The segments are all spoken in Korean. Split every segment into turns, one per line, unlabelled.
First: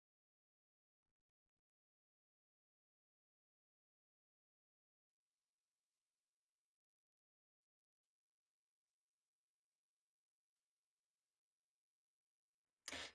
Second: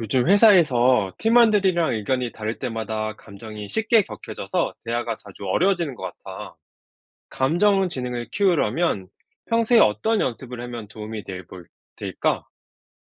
요즘 회사에서 팀원들이랑 의견이 다를 때마다 감정이 쉽게 격해져서 대화가 자주 어려워지는 것 같아. 감정 지능을 키우려면 평소에 어떤 연습을 하면 될까?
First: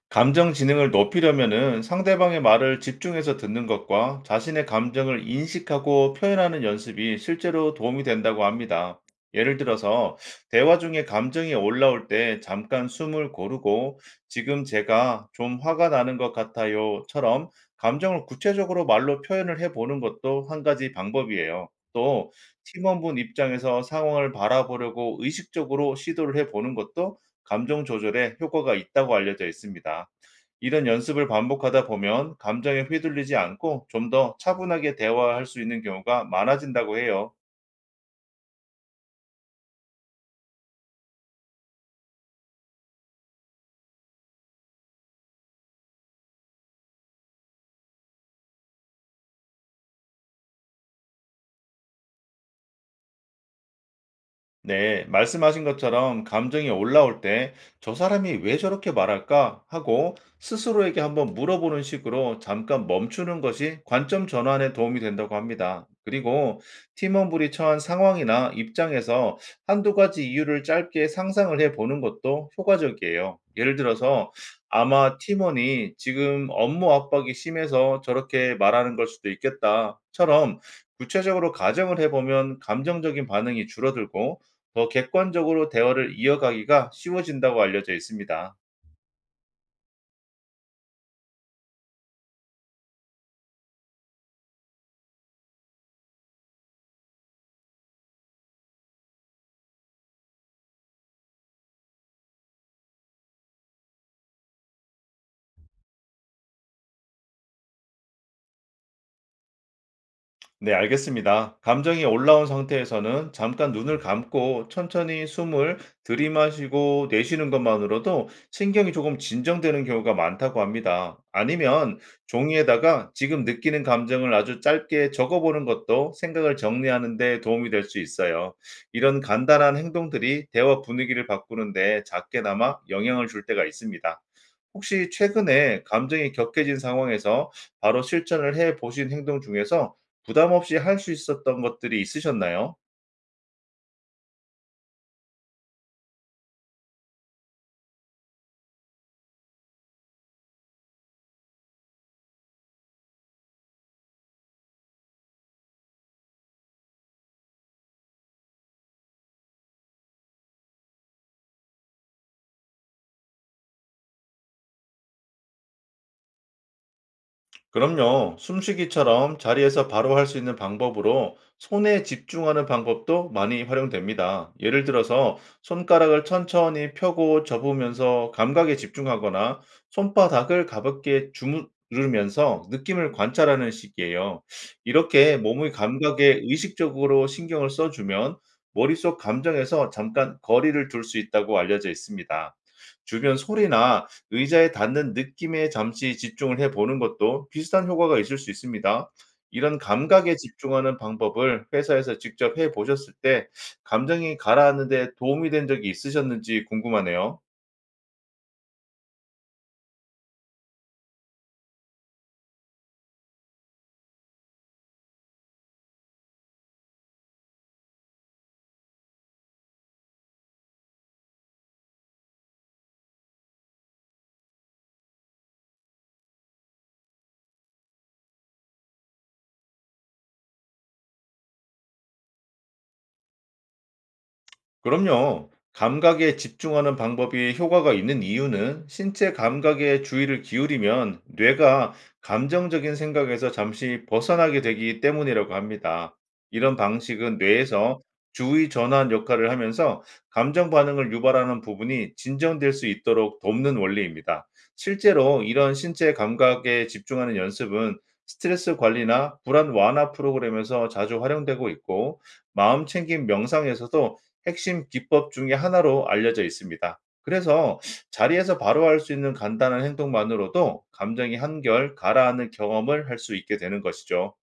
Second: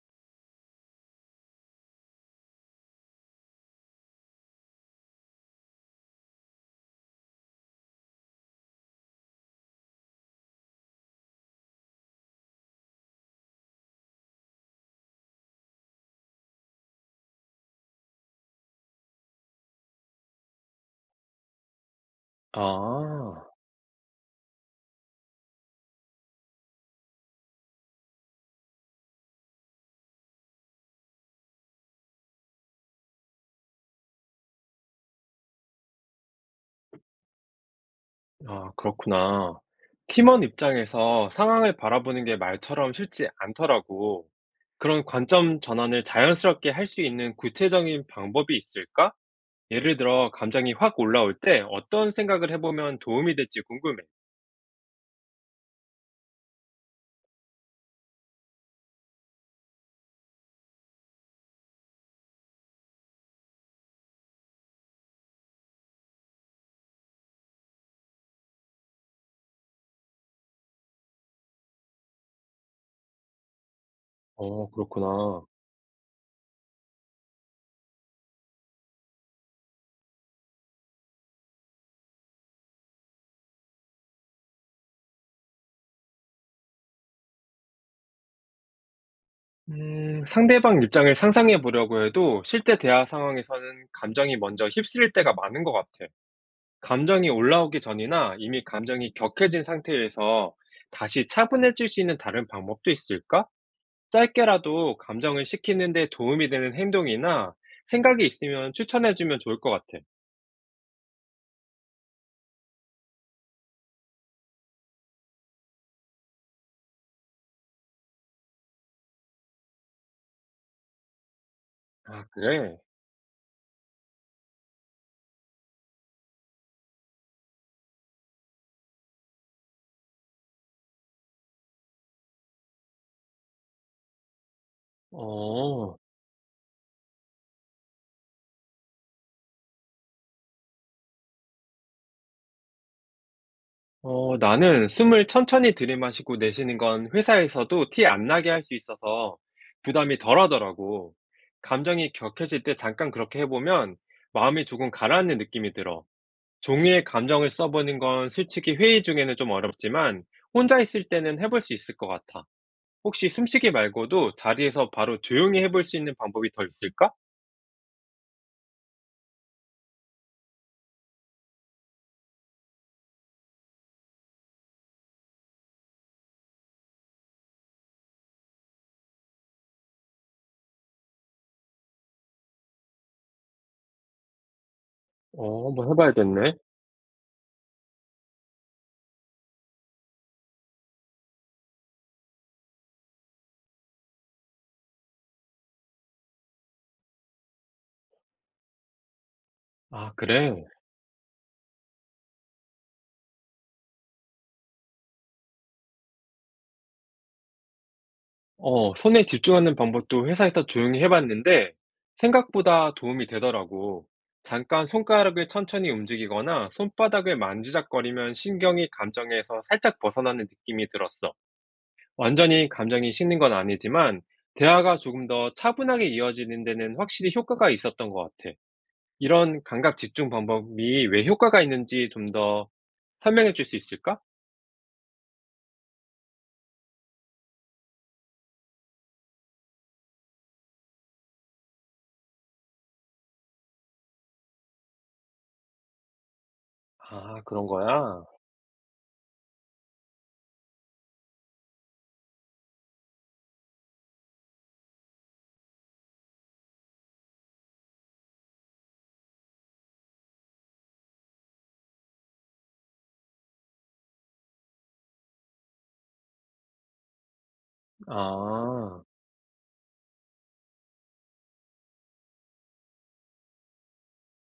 감정 지능을 높이려면은 상대방의 말을 집중해서 듣는 것과 자신의 감정을 인식하고 표현하는 연습이 실제로 도움이 된다고 합니다. 예를 들어서 대화 중에 감정이 올라올 때 잠깐 숨을 고르고 지금 제가 좀 화가 나는 것 같아요처럼 감정을 구체적으로 말로 표현을 해 보는 것도 한 가지 방법이에요. 또 팀원분
아,
입장에서 상황을 바라보려고 의식적으로 시도를 해 보는 것도 감정 조절에 효과가 있다고 알려져 있습니다. 이런 연습을 반복하다 보면 감정에 휘둘리지 않고 좀 더 차분하게 대화할 수 있는 경우가 많아진다고 해요.
아, 그렇구나. 팀원 입장에서 상황을 바라보는 게 말처럼 쉽지 않더라고. 그런 관점 전환을 자연스럽게 할 수 있는 구체적인 방법이 있을까? 예를 들어, 감정이 확 올라올 때 어떤 생각을 해보면 도움이 될지 궁금해.
네, 말씀하신 것처럼 감정이 올라올 때 저 사람이 왜 저렇게 말할까 하고 스스로에게 한번 물어보는 식으로 잠깐 멈추는 것이 관점 전환에 도움이 된다고 합니다. 그리고 팀원분이 처한 상황이나 입장에서 한두 가지 이유를 짧게 상상을 해 보는 것도 효과적이에요. 예를 들어서
어
아마
그렇구나.
팀원이 지금 업무 압박이 심해서 저렇게 말하는 걸 수도 있겠다처럼 구체적으로 가정을 해보면 감정적인 반응이 줄어들고 더 객관적으로 대화를 이어가기가 쉬워진다고 알려져 있습니다.
상대방 입장을 상상해 보려고 해도 실제 대화 상황에서는 감정이 먼저 휩쓸릴 때가 많은 것 같아. 감정이 올라오기 전이나 이미 감정이 격해진 상태에서 다시 차분해질 수 있는 다른 방법도 있을까? 짧게라도 감정을 식히는 데 도움이 되는 행동이나 생각이 있으면 추천해 주면 좋을 것 같아.
네, 알겠습니다. 감정이 올라온 상태에서는 잠깐 눈을 감고 천천히 숨을 들이마시고 내쉬는 것만으로도 신경이 조금 진정되는 경우가 많다고 합니다. 아니면
아 그래?
종이에다가 지금 느끼는 감정을 아주 짧게 적어보는 것도 생각을 정리하는 데 도움이 될 수 있어요. 이런 간단한 행동들이 대화 분위기를 바꾸는데 작게나마 영향을 줄 때가 있습니다. 혹시 최근에
어.
감정이 격해진 상황에서 바로 실천을 해 보신 행동 중에서 부담 없이 할 수 있었던 것들이 있으셨나요?
어, 나는 숨을 천천히 들이마시고 내쉬는 건 회사에서도 티 안 나게 할 수 있어서 부담이 덜하더라고. 감정이 격해질 때 잠깐 그렇게 해보면 마음이 조금 가라앉는 느낌이 들어. 종이에 감정을 써보는 건 솔직히 회의 중에는 좀 어렵지만 혼자 있을 때는 해볼 수 있을 것 같아. 혹시 숨쉬기 말고도 자리에서 바로 조용히 해볼 수 있는 방법이 더 있을까?
그럼요. 숨쉬기처럼 자리에서 바로 할 수 있는 방법으로 손에 집중하는 방법도 많이 활용됩니다. 예를 들어서 손가락을 천천히 펴고 접으면서 감각에 집중하거나 손바닥을 가볍게 주무르면서 느낌을 관찰하는 식이에요. 이렇게
어,
몸의
한번
감각에
해봐야겠네.
의식적으로 신경을 써주면 머릿속 감정에서 잠깐 거리를 둘 수 있다고 알려져 있습니다. 주변 소리나 의자에 닿는 느낌에 잠시 집중을 해 보는 것도 비슷한 효과가 있을 수 있습니다. 이런
아,
감각에
그래.
집중하는 방법을 회사에서 직접 해 보셨을 때 감정이 가라앉는 데 도움이 된 적이 있으셨는지 궁금하네요.
어, 손에 집중하는 방법도 회사에서 조용히 해봤는데 생각보다 도움이 되더라고. 잠깐 손가락을 천천히 움직이거나 손바닥을 만지작거리면 신경이 감정에서 살짝 벗어나는 느낌이 들었어. 완전히 감정이 식는 건 아니지만 대화가 조금 더 차분하게 이어지는 데는 확실히 효과가 있었던 것 같아. 이런 감각 집중 방법이 왜 효과가 있는지 좀 더 설명해 줄 수 있을까?
그럼요. 감각에 집중하는 방법이 효과가 있는 이유는 신체 감각에 주의를 기울이면 뇌가 감정적인 생각에서 잠시 벗어나게 되기 때문이라고 합니다. 이런 방식은
아, 그런
뇌에서
거야?
주의 전환 역할을 하면서 감정 반응을 유발하는 부분이 진정될 수 있도록 돕는 원리입니다. 실제로 이런 신체 감각에 집중하는 연습은 스트레스 관리나 불안 완화 프로그램에서 자주 활용되고 있고, 마음 챙김 명상에서도 핵심 기법 중에 하나로 알려져 있습니다. 그래서 자리에서 바로 할
아.
수 있는 간단한 행동만으로도 감정이 한결 가라앉는 경험을 할 수 있게 되는 것이죠.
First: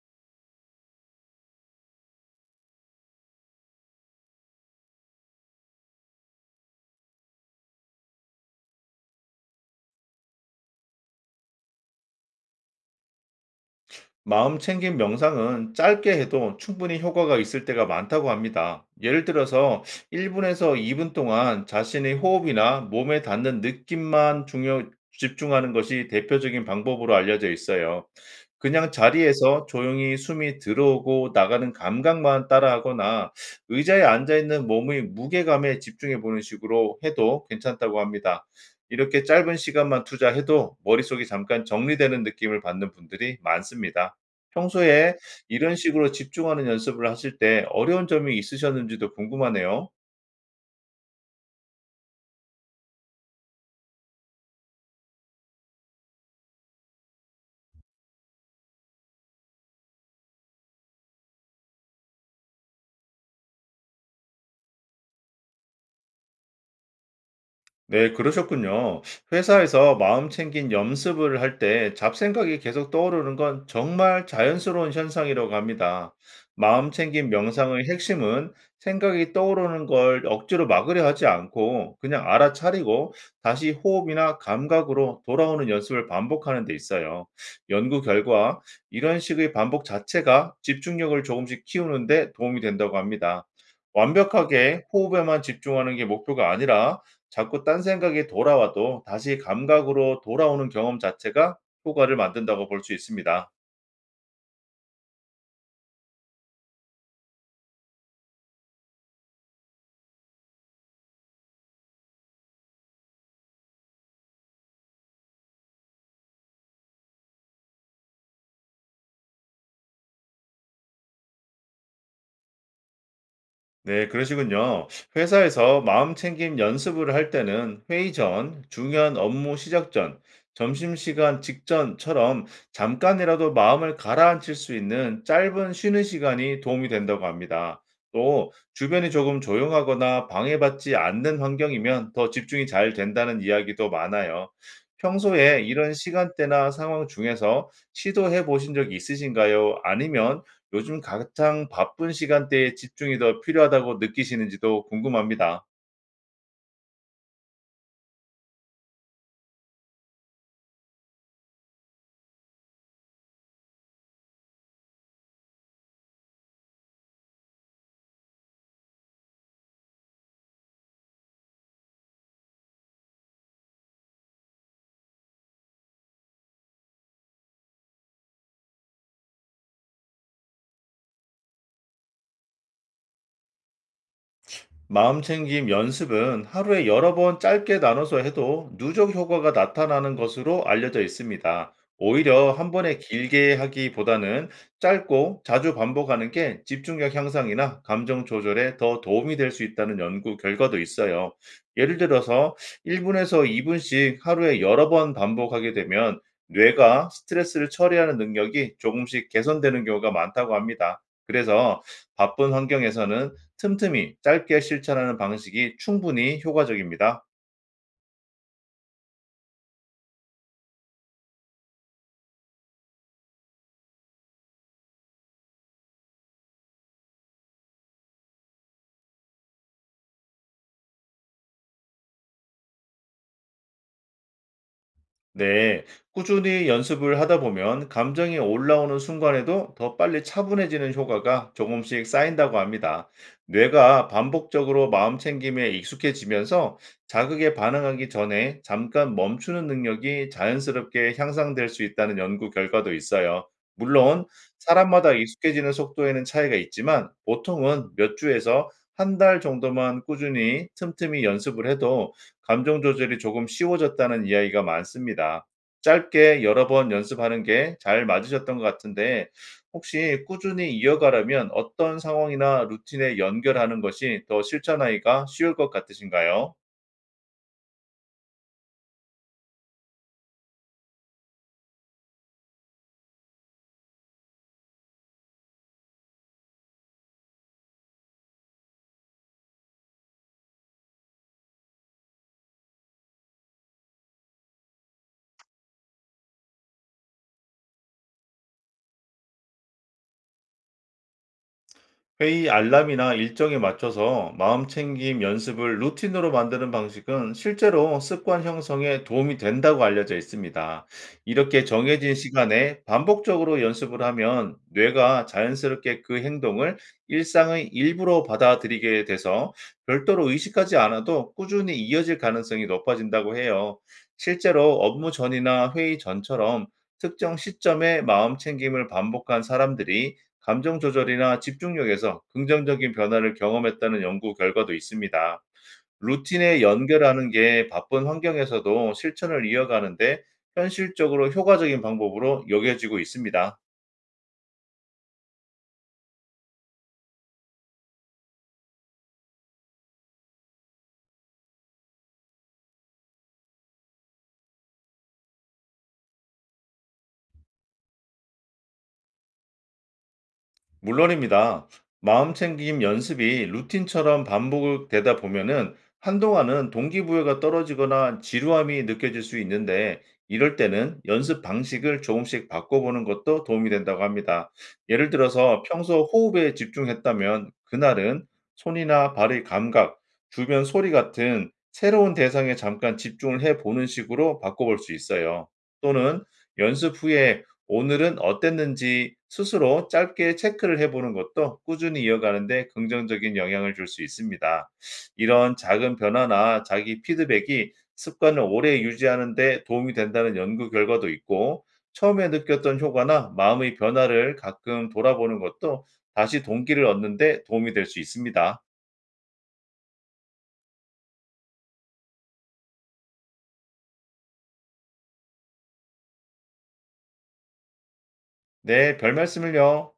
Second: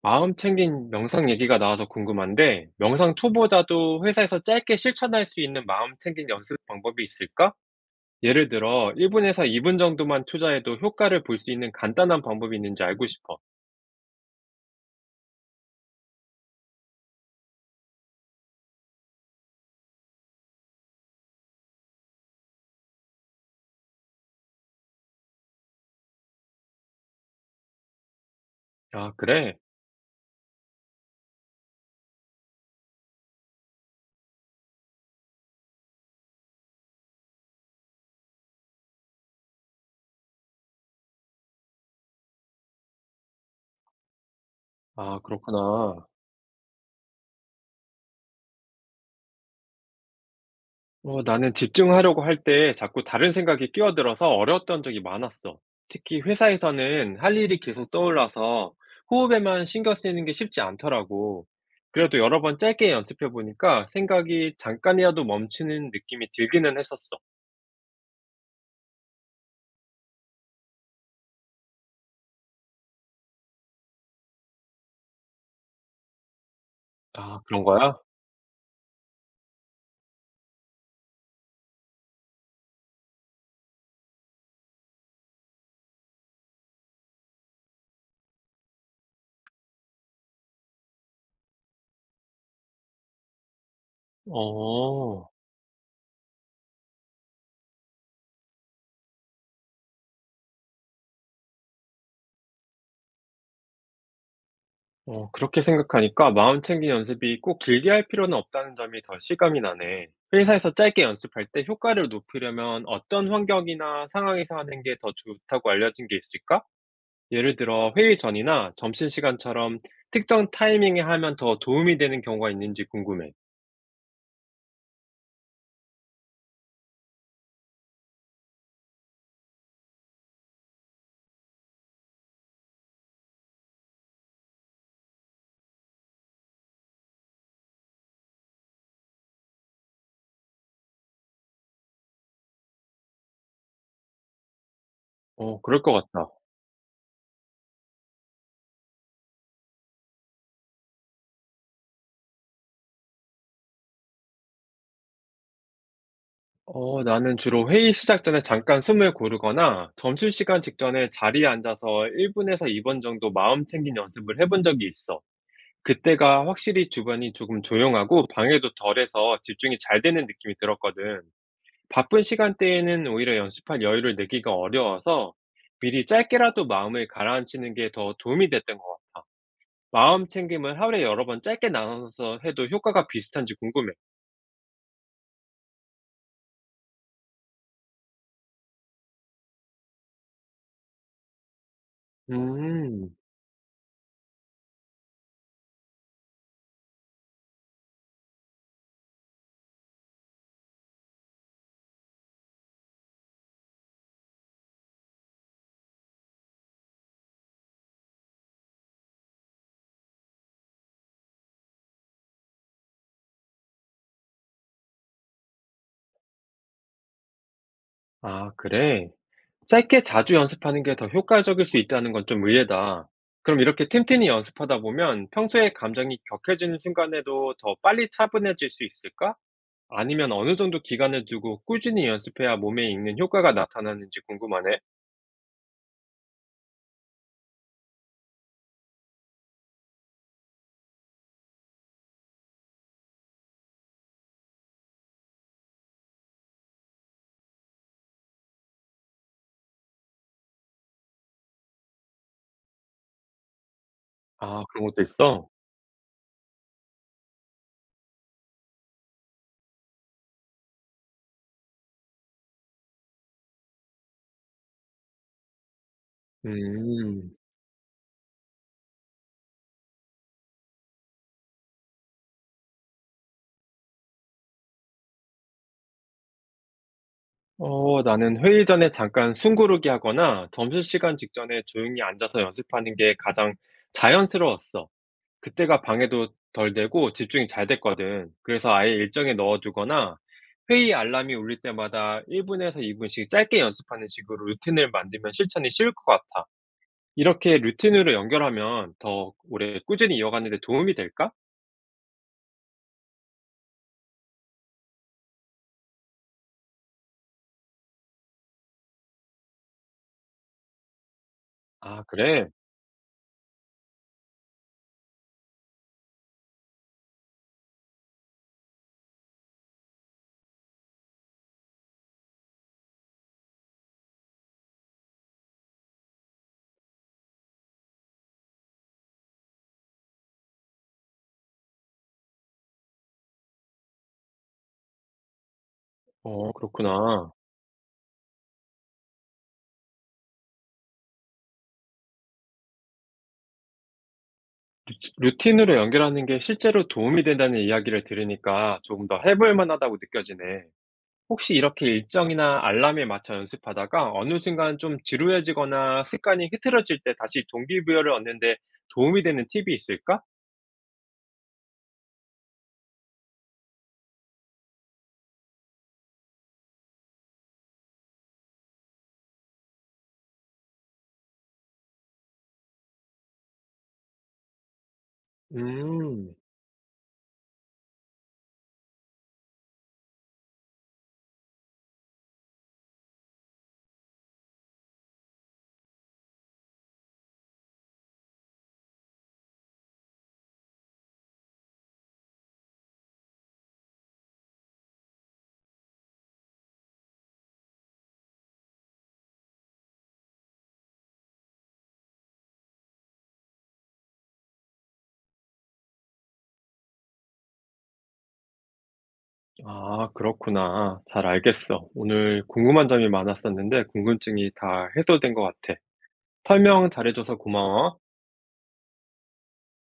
마음 챙긴 명상 얘기가 나와서 궁금한데, 명상 초보자도 회사에서 짧게 실천할 수 있는 마음 챙긴 연습 방법이 있을까? 예를 들어, 1분에서 2분 정도만 투자해도 효과를 볼 수 있는 간단한 방법이 있는지 알고 싶어.
마음 챙김 명상은 짧게 해도 충분히 효과가 있을 때가 많다고 합니다. 예를 들어서 1분에서 2분 동안 자신의 호흡이나 몸에 닿는 느낌만 중요, 집중하는 것이 대표적인 방법으로 알려져 있어요. 그냥
아, 그래?
자리에서 조용히 숨이 들어오고 나가는 감각만 따라하거나 의자에 앉아있는 몸의 무게감에 집중해 보는 식으로 해도 괜찮다고 합니다. 이렇게 짧은 시간만 투자해도 머릿속이 잠깐 정리되는 느낌을 받는 분들이 많습니다. 평소에
아,
이런
그렇구나.
식으로 집중하는 연습을 하실 때 어려운 점이 있으셨는지도 궁금하네요.
어, 나는 집중하려고 할 때 자꾸 다른 생각이 끼어들어서 어려웠던 적이 많았어. 특히 회사에서는 할 일이 계속 떠올라서 호흡에만 신경 쓰이는 게 쉽지 않더라고. 그래도 여러 번 짧게 연습해 보니까 생각이 잠깐이라도 멈추는 느낌이 들기는 했었어.
네, 그러셨군요. 회사에서 마음 챙긴 염습을 할 때 잡생각이 계속 떠오르는 건 정말 자연스러운 현상이라고 합니다. 마음 챙긴
아, 그런
명상의
거야?
핵심은 생각이 떠오르는 걸 억지로 막으려 하지 않고 그냥 알아차리고 다시 호흡이나 감각으로 돌아오는 연습을 반복하는 데 있어요. 연구 결과 이런 식의 반복 자체가 집중력을 조금씩 키우는 데 도움이 된다고 합니다. 완벽하게
어.
호흡에만 집중하는 게 목표가 아니라 자꾸 딴 생각이 돌아와도 다시 감각으로 돌아오는 경험 자체가 효과를 만든다고 볼 수 있습니다.
어, 그렇게 생각하니까 마음 챙긴 연습이 꼭 길게 할 필요는 없다는 점이 더 실감이 나네. 회사에서 짧게 연습할 때 효과를 높이려면 어떤 환경이나 상황에서 하는 게 더 좋다고 알려진 게 있을까? 예를 들어 회의 전이나 점심시간처럼 특정 타이밍에 하면 더 도움이 되는 경우가 있는지 궁금해.
네, 그러시군요. 회사에서 마음챙김 연습을 할 때는 회의 전, 중요한 업무 시작 전, 점심시간 직전처럼 잠깐이라도 마음을 가라앉힐 수 있는 짧은 쉬는 시간이 도움이 된다고 합니다. 또, 주변이 조금 조용하거나 방해받지 않는 환경이면 더 집중이 잘 된다는 이야기도 많아요.
어,
평소에
그럴
이런
것 같다.
시간대나 상황 중에서 시도해 보신 적이 있으신가요? 아니면 요즘 가장 바쁜 시간대에 집중이 더 필요하다고 느끼시는지도 궁금합니다.
어, 나는 주로 회의 시작 전에 잠깐 숨을 고르거나 점심시간 직전에 자리에 앉아서 1분에서 2분 정도 마음 챙긴 연습을 해본 적이 있어. 그때가 확실히 주변이 조금 조용하고 방해도 덜해서 집중이 잘 되는 느낌이 들었거든. 바쁜 시간대에는 오히려 연습할 여유를 내기가 어려워서 미리 짧게라도 마음을 가라앉히는 게 더 도움이 됐던 것 같아. 마음 챙김을 하루에 여러 번 짧게 나눠서 해도 효과가 비슷한지 궁금해.
마음챙김 연습은 하루에 여러 번 짧게 나눠서 해도 누적 효과가 나타나는 것으로 알려져 있습니다. 오히려 한 번에
음,
길게 하기보다는 짧고 자주 반복하는 게 집중력 향상이나 감정 조절에 더 도움이 될 수 있다는 연구 결과도 있어요. 예를 들어서 1분에서 2분씩 하루에 여러 번 반복하게 되면 뇌가 스트레스를 처리하는 능력이 조금씩 개선되는 경우가 많다고 합니다. 그래서 바쁜 환경에서는 틈틈이 짧게 실천하는 방식이 충분히 효과적입니다.
아, 그래. 짧게 자주 연습하는 게 더 효과적일 수 있다는 건 좀 의외다. 그럼 이렇게 틈틈이 연습하다 보면 평소에 감정이 격해지는 순간에도 더 빨리 차분해질 수 있을까? 아니면 어느 정도 기간을 두고 꾸준히 연습해야 몸에 익는 효과가 나타나는지 궁금하네.
네, 꾸준히 연습을 하다 보면 감정이 올라오는 순간에도 더 빨리 차분해지는 효과가 조금씩 쌓인다고 합니다. 뇌가 반복적으로 마음 챙김에 익숙해지면서 자극에 반응하기 전에 잠깐 멈추는 능력이 자연스럽게 향상될 수 있다는 연구 결과도 있어요. 물론,
아, 그런 것도
사람마다
있어?
익숙해지는 속도에는 차이가 있지만 보통은 몇 주에서 한 달 정도만 꾸준히 틈틈이 연습을 해도 감정 조절이 조금 쉬워졌다는 이야기가 많습니다. 짧게 여러 번
음.
연습하는 게 잘 맞으셨던 것 같은데 혹시 꾸준히 이어가려면 어떤 상황이나 루틴에 연결하는 것이 더 실천하기가 쉬울 것 같으신가요?
어, 나는 회의 전에 잠깐 숨 고르기 하거나 점심시간 직전에 조용히 앉아서 연습하는 게 가장 자연스러웠어. 그때가 방해도 덜 되고 집중이 잘 됐거든. 그래서 아예 일정에 넣어두거나 회의 알람이 울릴 때마다 1분에서 2분씩 짧게 연습하는 식으로 루틴을 만들면 실천이 쉬울 것 같아. 이렇게 루틴으로 연결하면 더 오래 꾸준히 이어가는 데 도움이 될까?
회의 알람이나 일정에 맞춰서 마음챙김 연습을 루틴으로 만드는 방식은 실제로 습관 형성에 도움이 된다고 알려져 있습니다. 이렇게
아,
정해진
그래?
시간에 반복적으로 연습을 하면 뇌가 자연스럽게 그 행동을 일상의 일부로 받아들이게 돼서 별도로 의식하지 않아도 꾸준히 이어질 가능성이 높아진다고 해요. 실제로 업무 전이나 회의 전처럼 특정 시점에 마음챙김을 반복한 사람들이 감정 조절이나 집중력에서 긍정적인 변화를 경험했다는 연구 결과도 있습니다.
어,
루틴에 연결하는
그렇구나.
게 바쁜 환경에서도 실천을 이어가는데 현실적으로 효과적인 방법으로 여겨지고 있습니다.
루틴으로 연결하는 게 실제로 도움이 된다는 이야기를 들으니까 조금 더 해볼 만하다고 느껴지네. 혹시 이렇게 일정이나 알람에 맞춰 연습하다가 어느 순간 좀 지루해지거나 습관이 흐트러질 때 다시 동기부여를 얻는데 도움이 되는 팁이 있을까?
물론입니다. 마음챙김 연습이 루틴처럼 반복되다 보면은 한동안은 동기부여가 떨어지거나 지루함이 느껴질 수 있는데 이럴 때는 연습 방식을 조금씩 바꿔보는 것도 도움이 된다고 합니다. 예를 들어서 평소
음,
호흡에 집중했다면 그날은 손이나 발의 감각, 주변 소리 같은 새로운 대상에 잠깐 집중을 해보는 식으로 바꿔볼 수 있어요. 또는 연습 후에 오늘은 어땠는지 스스로 짧게 체크를 해 보는 것도 꾸준히 이어가는 데 긍정적인 영향을 줄 수 있습니다. 이런 작은 변화나 자기 피드백이 습관을 오래 유지하는 데 도움이 된다는 연구 결과도 있고, 처음에 느꼈던 효과나 마음의 변화를 가끔 돌아보는 것도 다시 동기를 얻는 데 도움이 될 수 있습니다.
아, 그렇구나. 잘 알겠어. 오늘 궁금한 점이 많았었는데 궁금증이 다 해소된 것 같아. 설명 잘해줘서 고마워.
네, 별 말씀을요.